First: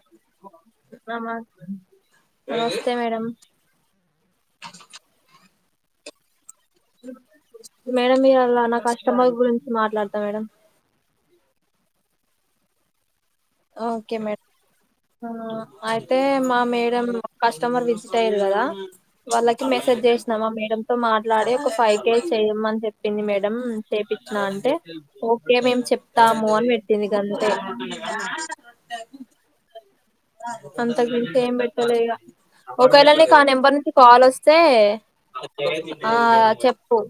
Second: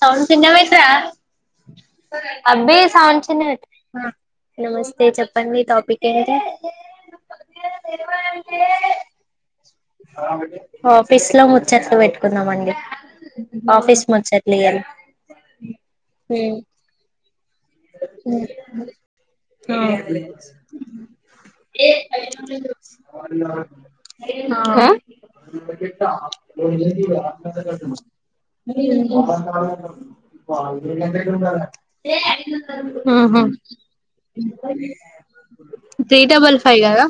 Sound చిన్నగ్ బెట్రా ఆమా అబ్బి నమస్తే మేడం సౌండ్ చిన్నగ బెట్టు ఆ. నమస్తే చెప్పండి టాపి పిక్ ఏంటి? మేడం మీ ఇయాల నా కస్టమర్ గురించి మాట్లాడతా మేడం. చెట్లు పెట్టుకున్నామండి. ఆఫీస్ కెమే ముచ్చట్లు ఇయ్యాల ఆ అయితే మా మేడం కస్టమర్ విజిట్ అయ్యారు కదా! వాళ్ళకి మెసేజ్ చేసినామా! మేడం తో మాట్లాడి ఒక ఫైవ్ కేే చెయమని చెప్పింది మేడం చేపిచ్చిన అంటే, ఆహా ఓకె మేము చెప్తాము అని పెట్టింది ఇగంతే. ఇ అంతకు మించి ఏం ఎంతాల పెట్టలే ఇగ ఒకవేళ నీకు ఆ నెంబర్ నుంచి కాలొస్తే, ఆ త్రీ డబల్ ఫైవ్ చెప్పు కదా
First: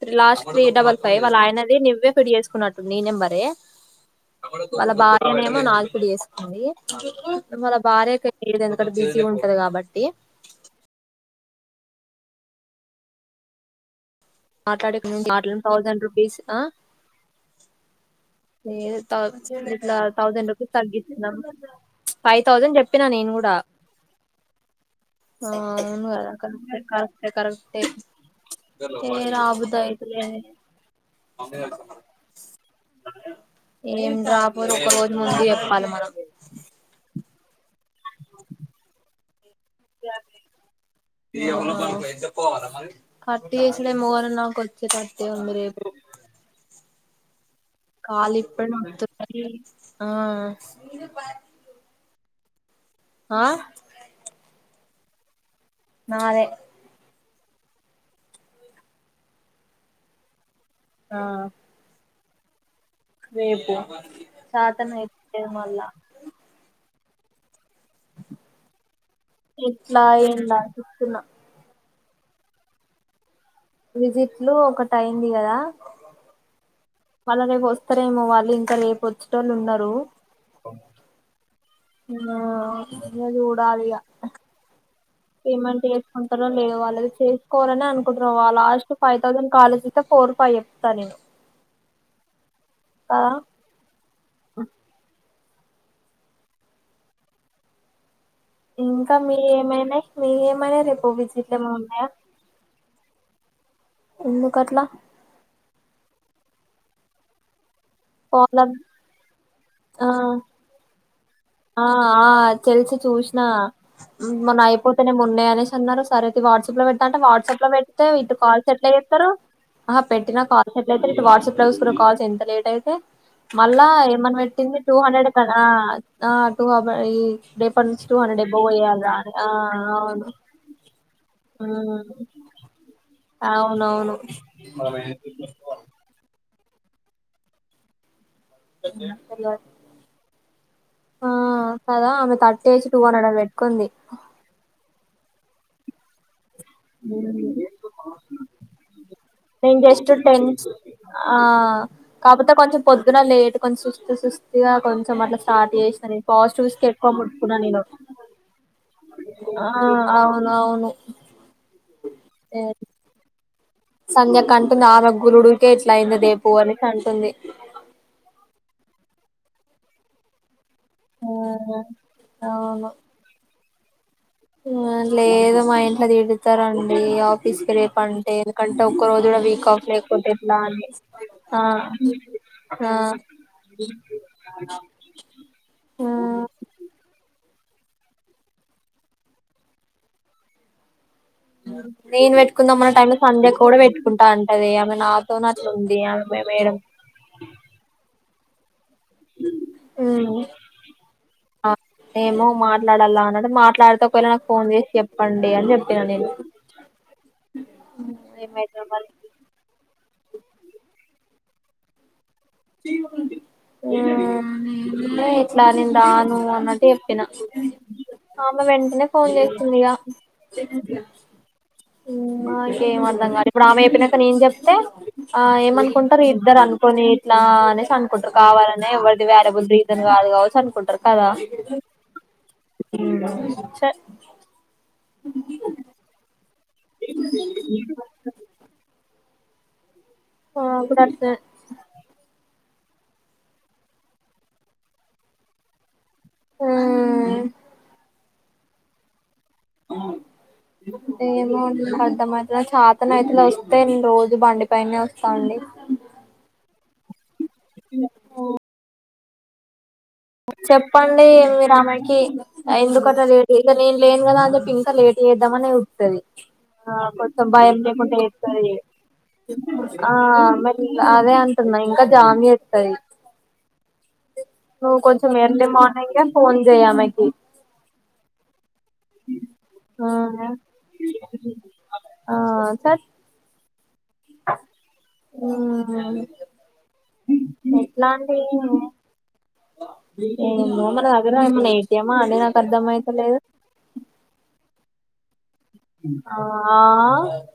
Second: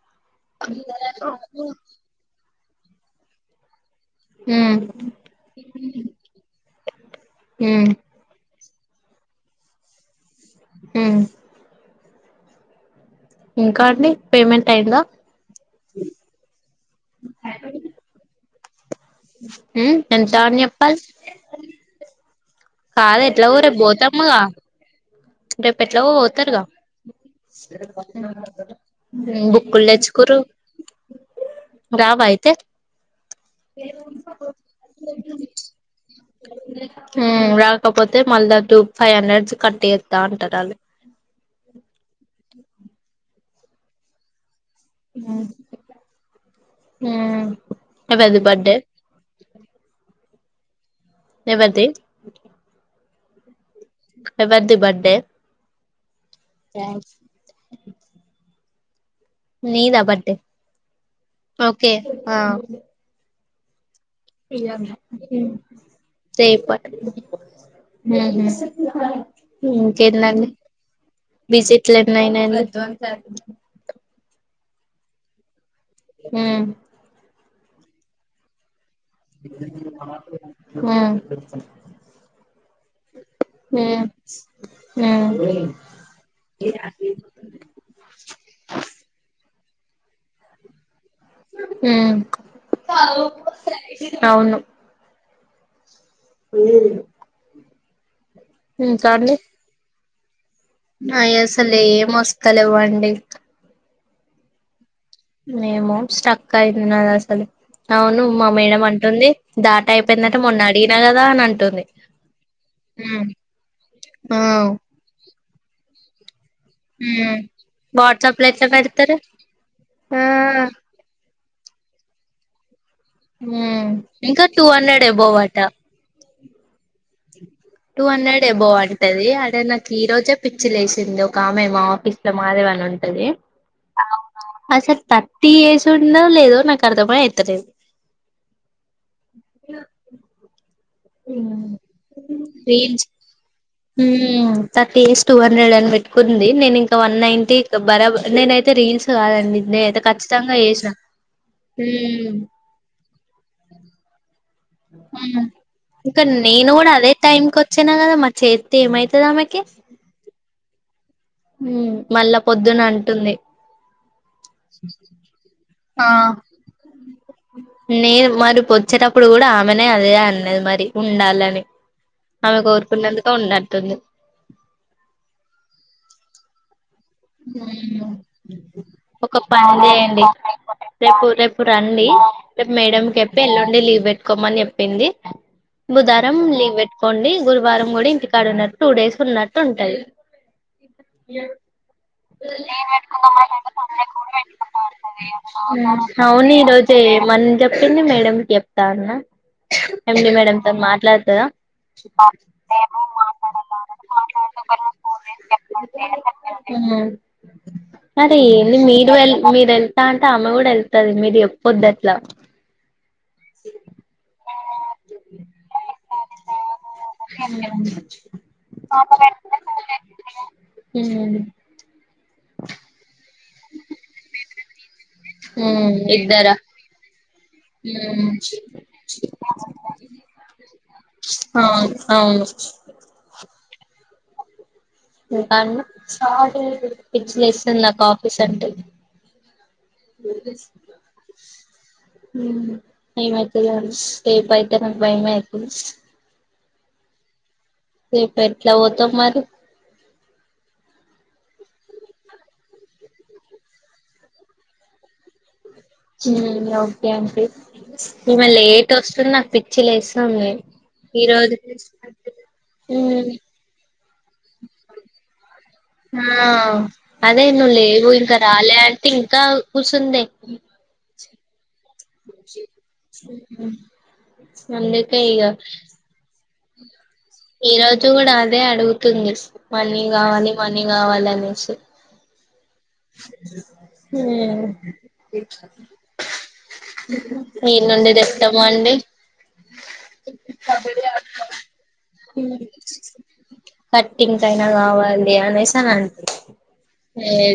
three last three double five వాళ్ళాయనది. నువ్వే ఫిడ్ చే తీసుకున్నట్టు నీ నేంబరే. ఉమ్ వాళ్ళ భార్యనేమో నాకిడ్ చేస్తుంది. వాళ్ల ఉమ్ భార్య కై ఈడ దన్కడ బిజీగుంటది కాబట్టి మ్మ్ ఇంకా అండి పేమెంట్ మాట్లాడ అయిందా మాట్ తౌసండ్ రూపీస్ అ ఏ ఇట్లా ఉమ్ ఎంత ౌసండ్ అని రూపీస్ చెప్పాలి తగ్గిస్తున్నాం ఫైవ్ థౌసండ్ చె కాదు ఎట్లా ఊరే పోతామ్మగా ఆ అవును కద కర్రెక్ట్ ఎ కర్రెక్ట్ ఎ కర్రెక్ట్ ఎ. ఎ బుక్కులు రాబధయితులే తెచ్చుకుర్రు రావా అయితే ఏం రా్రాబలు ఒక రోజు ముందు చెప్పాలి మనం రాకపోతే మళ్ళా టూ ఫైవ్ హండ్రెడ్స్ కట్టి ఎవుతే పో మ [unintelligible] యిస మోర నా చ్చ పతి ఒందరపు [inaudible] ఉ కాాల ఇప్పుడు మత్త ఆ ఎవతే ఓకే ఆ ఎవర్ ది బర్డే నాదే ్యాంక్స్ నీదా బర్తడే ఓకే ఆ రెపు సె ప ఎట్లా ఇకేం ఏంలా చూస్తున్నా బిజి ఇ [unintelligible] విజిట్లు ఒకటి అైంది కదా హం మళ్ళ రేపు వారేోళ్ళు ఇంకా రేప్ వచ్చట వాళ్ళు ఉన్నారు ఉమ్ ఇక చూడాలి ఉమ్ ఇంక ఉమ్ పేమెంట్ చేసుకుంటారో లేదు వాళ్ళది చేసుకోవాలని అనుకుంటుారు వా లాస్ట్ ఫైవ్ థౌసండ్ కాల ఇంకా ఫోర్ ఫైవ్ చెప్తా నేను హ కదా అవును ఏరి ఇంకా మీ ఏమైనా మీ ఏమైనా రేపు విజిట్లు ఏమైనా అసలే ఏ ఉన్నాయా మస్తాలేవండి [inaudible] ఎందుకట్లా మేమో స్టక్ అయిన్నది అసలు అవును మా పోలం మేడమ్ అంటుంది దాట ఆ అయిపోయిందంట మొన్న అడిగిన కదా అనింట ఆ ఆ తెలిసి చూసిన ఆ మనం అయిపోతేనే మొన్నయ అనేసి అన్న సారే వాట్సాప్ లో పెడాంటే ఉమ్ వాట్సాప్ లో పెతే ఇటు వాట్సాప్ లో కాల్ ఎట్లా ఎట్టా పెడతారు చేస్తారు అహ ఆ పెట్న కాల్ెట్ల్ చేస్తారు ఇటు వాట్సాప్ లో చ కాల్స్ ఎంత లేట్ అయితే మళ్ళా ఉమ్ ఏమన్నా ఇంకా పెట్టింది టూ హండ్రెడ్ ఎబోవ్ క అట ఆటు టూ హండ్రెడ్ ఎబోవ్ చేయాలిరా అంటది అని ఆ అదే నాకు ఈ అవును రోజే పిచ్చి లేసింది ఒక ఆమె మా ఆఫీస్ ఉమ్, లో మారేవాని ఉంటది అవునవును అసలు థర్టీ ఏజ్ ఉందో లేదు నాక అర్ధం ఏ అయితలేదు అ ఆ కదా అమె తట్టి ూన్డంట్ హ్మ్మ్ థర్టీ ఇస్ తో వర్ నళ్ని పెట్టుకుని నేనైతే రీల్స్ కాదండి నేను నేనైతే జస్ట్ టెన్ ఖచ్చితంగా చేసిన ఆ హ్మ్ కాకపోతే కొంచెం పొద్దున లేట్ కొంచెం చూస్త చూస్త ఇంకా నేను పాజిటివ్స్కి కూడా ఎక్కువ అదే ముట్టుకున్నా టైంకి నేను వచ్చానా కదా మా చేతి ఏమై ఆ అవునువును మళ్ళా పొద్దున అంటుంది సంధ్య కంటూ నాలుగగులుడుకే ఇట్ల అయింది దేపు అని డి న మ మరి వొచ్చేటప్పుడు కూడా ఆమెనే అదే అన్నది మరి ఉండాలని ఆమె కోరుకున్నందుకు ఉండను తది లేదో మా ఇంట్లో తిడుతారుండి మ్మ్ ఒక్క రోజు ఒక కూడా వీక్ పని ఆఫ్ చేయండి లేకుంటే ఎట్లా అని రేపు ఆ రేపు రండి రేపు ఆ మేడం కి చెప్పి ఎల్లుండి లీవ్ పెట్టుకోమని చెప్పింది బుధారం ఆ లీవ్ పెట్టుకోండి గురువారం కూడా ఇంటికాడున్నట్టు టూ డేస్ ఉన్నట్టు ఉంటది లే నేను పెట్టుకుందాంమన్న టైంలో లో సంధ్యక్క కూడా పెట్టుకుంటా అంటది ఆమె నాతోనే అట్లుంది ఆమె మే మేడం చెప్ మ్మ్ మాట్లాడుతదా ఆ ఏమో మాట్లాడల్ల అన్నడ మాట్లాడితే ఒకవేళ నాకు ఫోన్ చేసి చెప్పండి అని చెప్పిన నేను మ్మ్ అదేంది ఏమైతదో మరి మీరు వెల్ మీరు ఎళ్తా అంటే ఆమె కూడెళ్తది మీరు చెప్ పొద్ద్దట్లా మ్మ్ ఇట్ల అనిందా నువ్వు అన్నట్టు చెప్పిన ఆమె వెంటనే ఫోన్ చేసిందిగ మ్మ్ నాకేమర్థం కాలె ఇప్పుడు ఆమె చెప్పినంక నేను చెప్తే ఆ ఏమనుకుంటారు ఇద్దరా ఇద్దరు అనుకని ఇలా అనేసి అనుకుంటారు కావాలనే ఎవరిది వేరే బద్ రీజన్ కాదు కావచ్చు అనుకుంటారు కదా అవును అవును చ ఇంకన్ పిచ్చి లేస్తుంది నాకు ఆఫీస్ అంటే ఆ ఇప్పుడు అట్లా హ్మ్మ్ భయమేతది నాకు రేపయితే నాకు భయమే అయితది మ్మ్ రేపు ఎట్లా పోతవ్ మరి ఏమో అన్ అర్థమైత చేతనైతే వస్తే రోజు బండి పైనే వస్తా అండి ఏంటి ఈమె లేటొస్ తున్నాకు పిచ్చి లేసి చెప్పండి మీ రా ఆమె కి ఎందుకంటే ఉమ్ లేట్ ఇక నేను లేను కదా అని చెప్పి ఇంకా లేట్ పెడు తమనే చూత్తది ఆ ఆ కొత్త అదే నువ్వు భయం లేవు లేకుండా ఇంకా చేత్తది ఇగ రాలే అంటే ఇంకా ఆ కూసుందే మెట్ రన్ తున్నాయి ఇంకా జామ్ చేస్తాయి నువ్ అందుకే కొంచెం ఇగ ఎర్లీ మార్నింగె ఫోన్ చెయ్ ఆమెకి ఈ రోజు కూడా అదే అడుగు ఫోన్ చేసి మనీ ఆ కావాలి మనీ కావాలి అనేసి ఆ సార్ [inaudible] ఏడ నుండి తెస్తాము అండి ఉ మన దగ్గర ఏండి ఏటీఎం మ అడి నాకు అర్ధం అయితలేదు వండి అమే ఆ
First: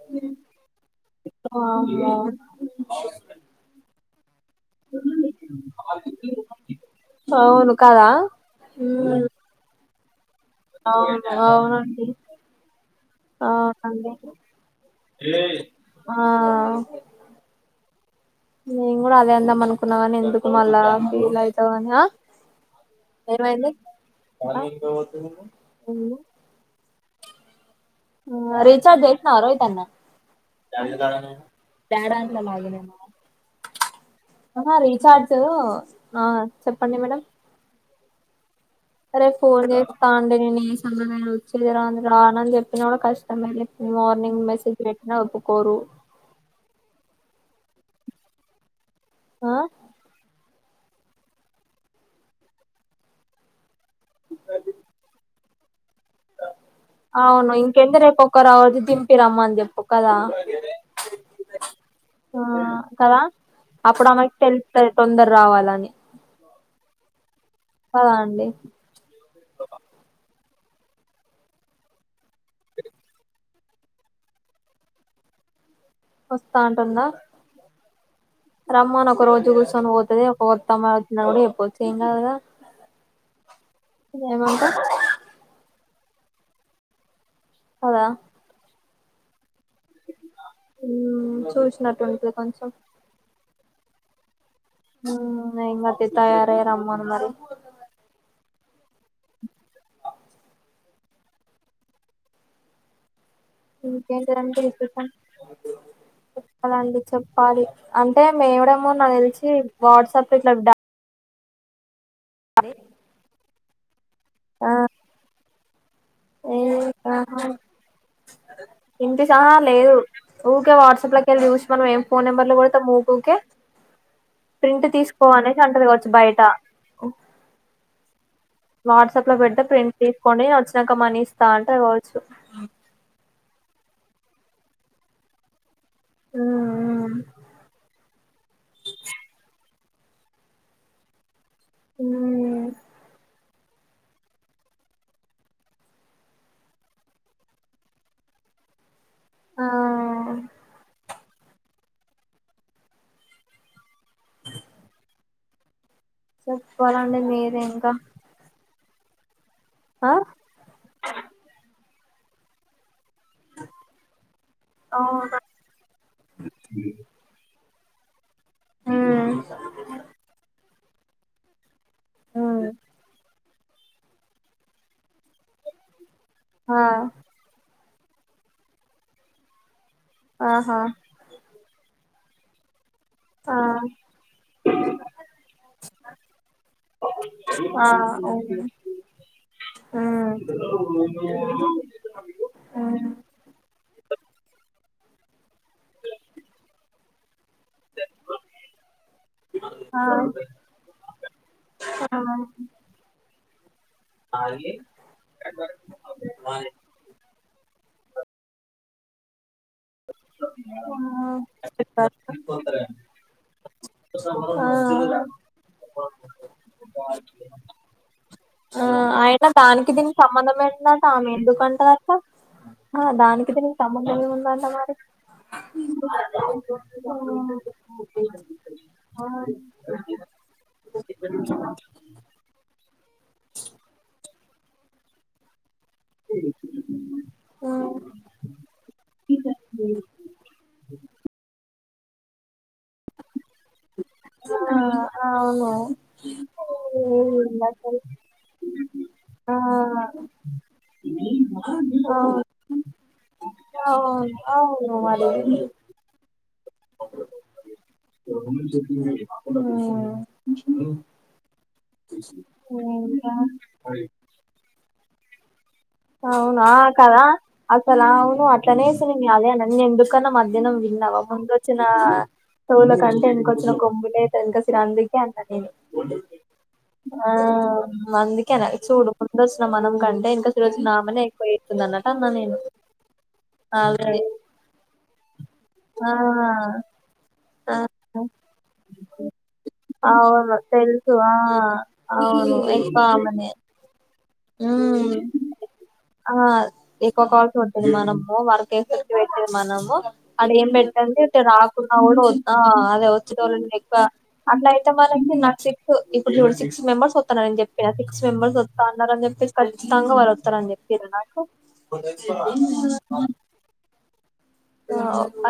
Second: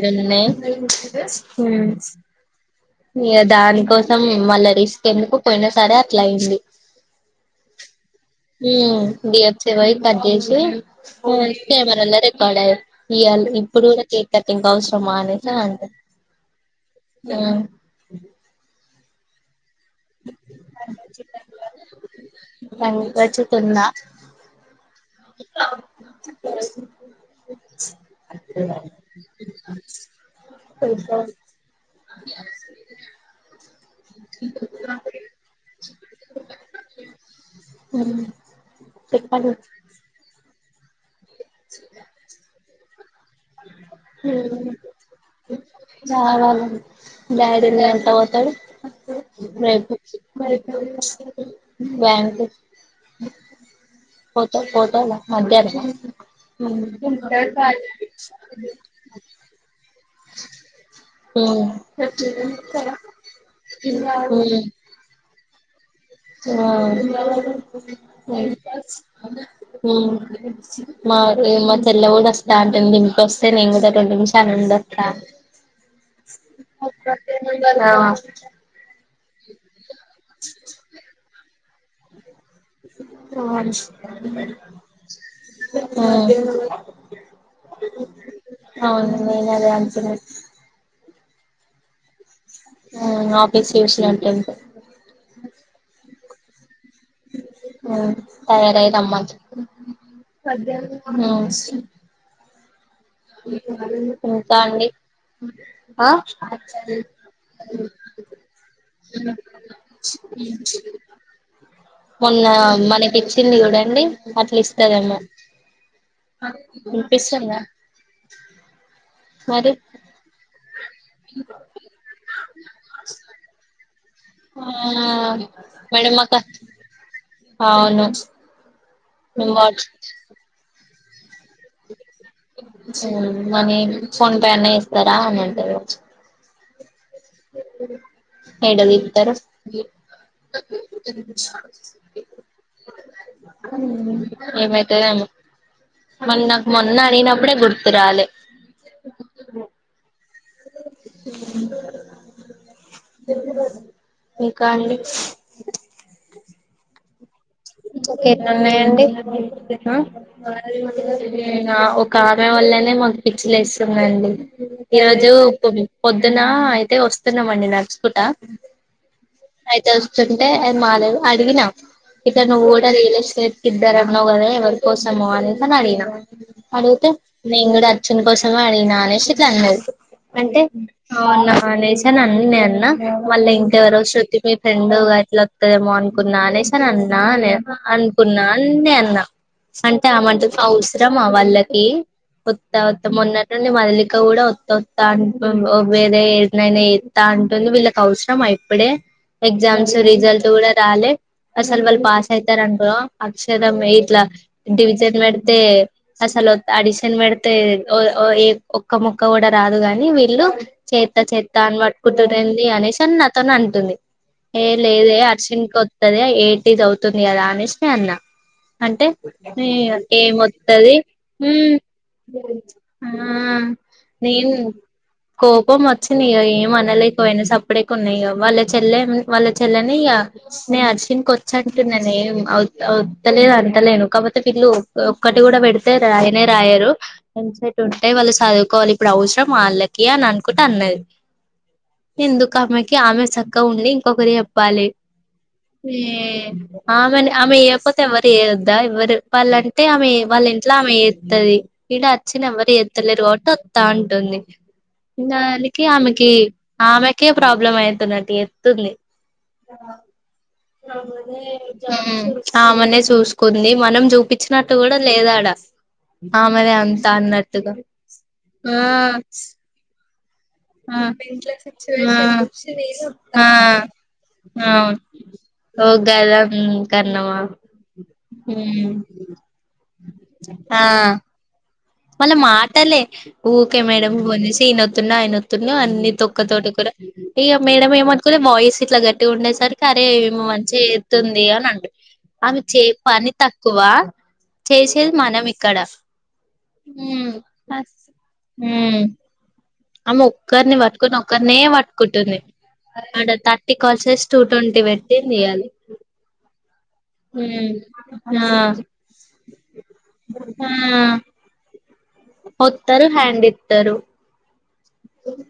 ఎందిమే వామ్మో [unintelligible] ఇగ దానికోసం [unintelligible] మళ్ళ రిస్క్ ఎందుకు పోయినా సారే అట్లా అయింది అవును కదా ఉ ఉమ్ దివెచ్చ బై పెద్ద్ ఏసి అవును [unintelligible] అవునండి కెమెరాలో రికార్డ్ ఇయళ ఇప్పుడు కూడా అవునండి కేక్ కట్టింగ్ అవసరమా అనేది అనేది అన్నది ఆ ఉ [inaudible] నేను కూడా అదే అందాం అనుకు అనుకున్నాని ఎందుకు మళ్ళా ఫీల్ అవుతాని అ ఏమైంది పనికొచ్చుతుందా ఉ అ రిచార్జ్ ఎత్తవ్ అర్గుతున్నా త్యాడానికి నన్ను అడుగుతున్నావా ఆహ రీచార్జ్ ఆ చెప్పండి మేడం అరే చెప్పండి పోల్గే తాండ నుని ఉండనీయు చేయరాదురా రానని చెప్పినోడు కష్టంమే లే మార్నింగ్ మెసేజ్ పెట్టినా ఒకోక్కరు బ్యాడిల్ ఎంతా పోస్తాడు ఆ మ మరి బ్యాంక్ పోత డ్ పోతడ్ లే మధ్యానం అవును ఇంకెందు రేపు ఒక్క రావద్దు దింపి రమ్మ అని చెప్పు కద ఉమ్ కదా ఉమ్ అప్పుడు ఆమెకి తెలుస్తది తొందరగా రావాలని నే ఆ అండి ఉ మా ఏ మధ్యలో తెల్ల కూడా వస్తా ఉంటే దంట్ తస్తే నేందే మష ఆనంద వస్తా వస్తా అంటుందా రమ్మను ఒక రోజు కూర్చొని పోతది ఒక కొత్త అమ్మాయి వచ్చినప్పుడు ఇ చ్చ ఏం కాదు కదా ఏమంటావ్ అవును అ కదా అవును నేనదే అనుకున్న ఆమ్ చూసినట్టుంటది కొంచెం ఆమ్ [unintelligible] ఎంకాదు తియ్ తయారయి రమ్మను మరి ఉమ్ తయారై అ సరే ఇంకేం ఇంకా అండి ఆ [unintelligible] చెప్పాలి అంటే మేడుము నాకు తెలిసి వాట్సాప్ ఇట్లా మొన్న మనకి ఇచ్చింది చూడ లే అట్ల ఆ ఇస్తదేమో వినిపిస్తుందా ఇంటి సహా మరి లేదు ఊకే వాట్సాప్ల కేలి చూసి మనం ఏం ఫోన్ నెంబర్ లు కొడతాం ఊకూకే ఆ ప్రింట్ తీసుకో అనేసి అంటది కావచ్చు మేడమక్క బయట అవును వాట్సాప్ లో పెడితే వాట్ ప్రింట్ తీసుకొని వచ్చిన క్క మనిస్తా అంటే మనీ ఫోన్ పే అన్న చేస్తరా అని అంటరు కావచ్చు ఉమ్ ఏడ తీస్తారు సు ఉమ్ ఏమైతదేమో మరి నాకు మొన్న అడిగినప్పుడే గుర్తురాలే ఆ ఇంకా అండి చెప్పాలండి మీరు ఎన్ని ఉన్నయండి [unintelligible] ఆ ఆహ్ ఆ ఓ కావ్యా వల్లనే మ పిచ్చిలేస్తుందండి ఈరోజు అవునా పొద్దున అయితే వస్తున్నామండి ననర్ కుట ఉమ్ అయితే వస్తుంటే మాలలు అడిగినా ఇతను ఉమ్ ఓడ రియల్ ఎస్టేట్ ఇద్దరు అన్నావుకదా ఎవరి కోసము అనేసి అడిగిన ఆ అడిగితే మెము కూడా చిన్న కోసమె అడిగిన అనేసి ఇట్లా అన్నాది. అంటే ఆహా అవునానేసి నేనన్ని నిన్న ఆ మళ్ళీ ఇంకెవరో శృతి మీ ఫ్రెండ్ ఎట్లా వత్తదేమో అనుకున్నా అనేసి అన్న అనే ఆ అనుకున్నా అవును అన్నె అన్నా అంటే ఉమ్ ఆమెంటది అవసరం వాళ్ళకి ఉమ్ వత్తత్తం మొన్నట్టుండి మదిలిక కూడా తొత్తా అంటుర్రు వేర ఎనైనా ఎత్తా అంట టుంది వీళ్ళకి అవసరమా ఇప్పుడే ఎగ్జామ్స్ ఆ ఆ రిజల్ట్ కూడా రాలే వాళ్ళు ఆ పాస్ అయితార అంటావ అ షబ్ మె ఇట్లా డివిజన్ పెడితే అసలు అడిషన్ పెడితె తె ఓ ఓయ్ ఏ ఒక్క ముక్క కూడా రాదుగాని ఈ వీళ్ళు చేత్త చేత్త అని మట్టుకుంటునేంది అనేసిని నాతోనే అంటుంది. ఏ లేదే అర్చన్కి వత్తదే ఏ అవుతుంది కదా అనేసి నేఅన్నా ఆ అంటే అయినా నే దానికి దీనికి సంబంధం ఏమొత్తది ఏంటంట ఆమె ఉ ఎందుకంటదట ఆ దానికి దీనికి సంబంధం నేను ఏముందంట మరి కోపం వచ్చినయి ఏం ఆ అనలేకపోయినా సప్పుడేకు ఉన్నాయి ఇ వాళ్ళ చెల్లె వాళ్ళ చెల్లెనే ఇక నే అర్చిన కో చంటి నినయం అవుత్ అవుత్ తలేదు అంతలేను కాకపోతే పిల్లు ఒక్కటి కూడా పెడు అయితే రాయనే రాయారు ఆ ఎంసెట్ ఉంటే వాళ్ళు చదువుకోవాలి ఇప్పుడు అవసరం వాళ్ళకి అని అనుకుంటే అన్నది. ఎందుకమెకి ఆమె సక్క ఉంది. ఒకరి చెప్పాలి ఆ అవును ఏ ఆమెని ఆమె ఏముంది అసలు. ఏయకపోతే ఎవరు వద్దా ఎవరు ఆ వాళ్ళంటే ఆమె అవును వాళ్ళ ఇంట్లో ఆమెత్తది ఈడ వచ్చని ఎవ్వరు ఏత్తలేరు కాబట్టి వత్తా అవును ఉంటుంది అవును మరి ద దానికి ఆమెకి కి ఆమెకే ప్రాబ్లం అయితున్నట్ ఎత్తుంది ఉమ్ ఆమెనే ఊ ఆమెనే చూసుకుంది మనం చూపించినట్టు కూడా లేదాడా అవునా కదా అసలు అవును ఆ అట్లనే స న అదే అన్నది నెందుకు కనమన్ దినం ఆ విన్నావా ముందు వచ్చిన చెల కంటే ఆ ఇనకొచ్చిన కొమ్బులేక ఆ అందుకే అన్నా నేను ఓ గదం ఆ కన్నమా అందుకే అ చూడు ముందు వచ్చిన మనం కంటే ఎంక నామలే ఎకొ మళ్ళ మాటలే ఓకే మేడం ఆల్రెడీ పోనేసి ఈయనొతున్నా ఆయన న్నావు అన్ని ఆ తొక్క తోట కూర ఇక ఆ మేడ ఏమనుకోలే వాయిస్ ఇట్లా గట్టిగా ఉండేసరికి అరే ఏమి అవును మంచిగా తెలుసు ఆ చేతుంది అని అంటారు అవును అవి చే ఎక్కువ పని ఆమెనే తక్కువ చేసేది ఉమ్ మనం ఇక్కడ ఆ ఎక్కువ ఉమ్ కావాల్సి ఉంటుంది మనము వర్క్ ఎక్కు చేతే మా అమ్మె ఒక్కరిని పట్టుకుని ఒక్కరినే రాకున్నా కూడా పట్టుకుంటుంది ఆ అదే ఆడ వచ్చేటోళ్ళు థర్టీ ఎక్కువ కాల్స్ చేసి టూ అట్లా ట్వంటీ అయితే పెట్టింది మనకి నాకు ఇయ్యాల సిక్స్ ఇప్పుడు ఇడు సిక్స్ మెంబెర్స్ వస్తస్తున్నాని ఉమ్ చెప్పి నా సిక్స్ ఆ మెంబెర్స్ వస్తా అన్న అని చెప్పి ఖచ్చితంగా వాళ్ వతరని చెప్పర నాకు ఒత్తరు హ్యాండ్ ఇత్తరు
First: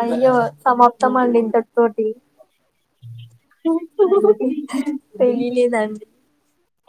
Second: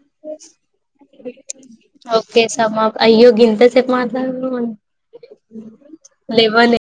అయ్యో సమాప్తం అండి ఇంతటితో ఓకే స మా అయ్యో గింత సేపు మాట్లాడం ఆ మనం తెలియలేదండి లేవనే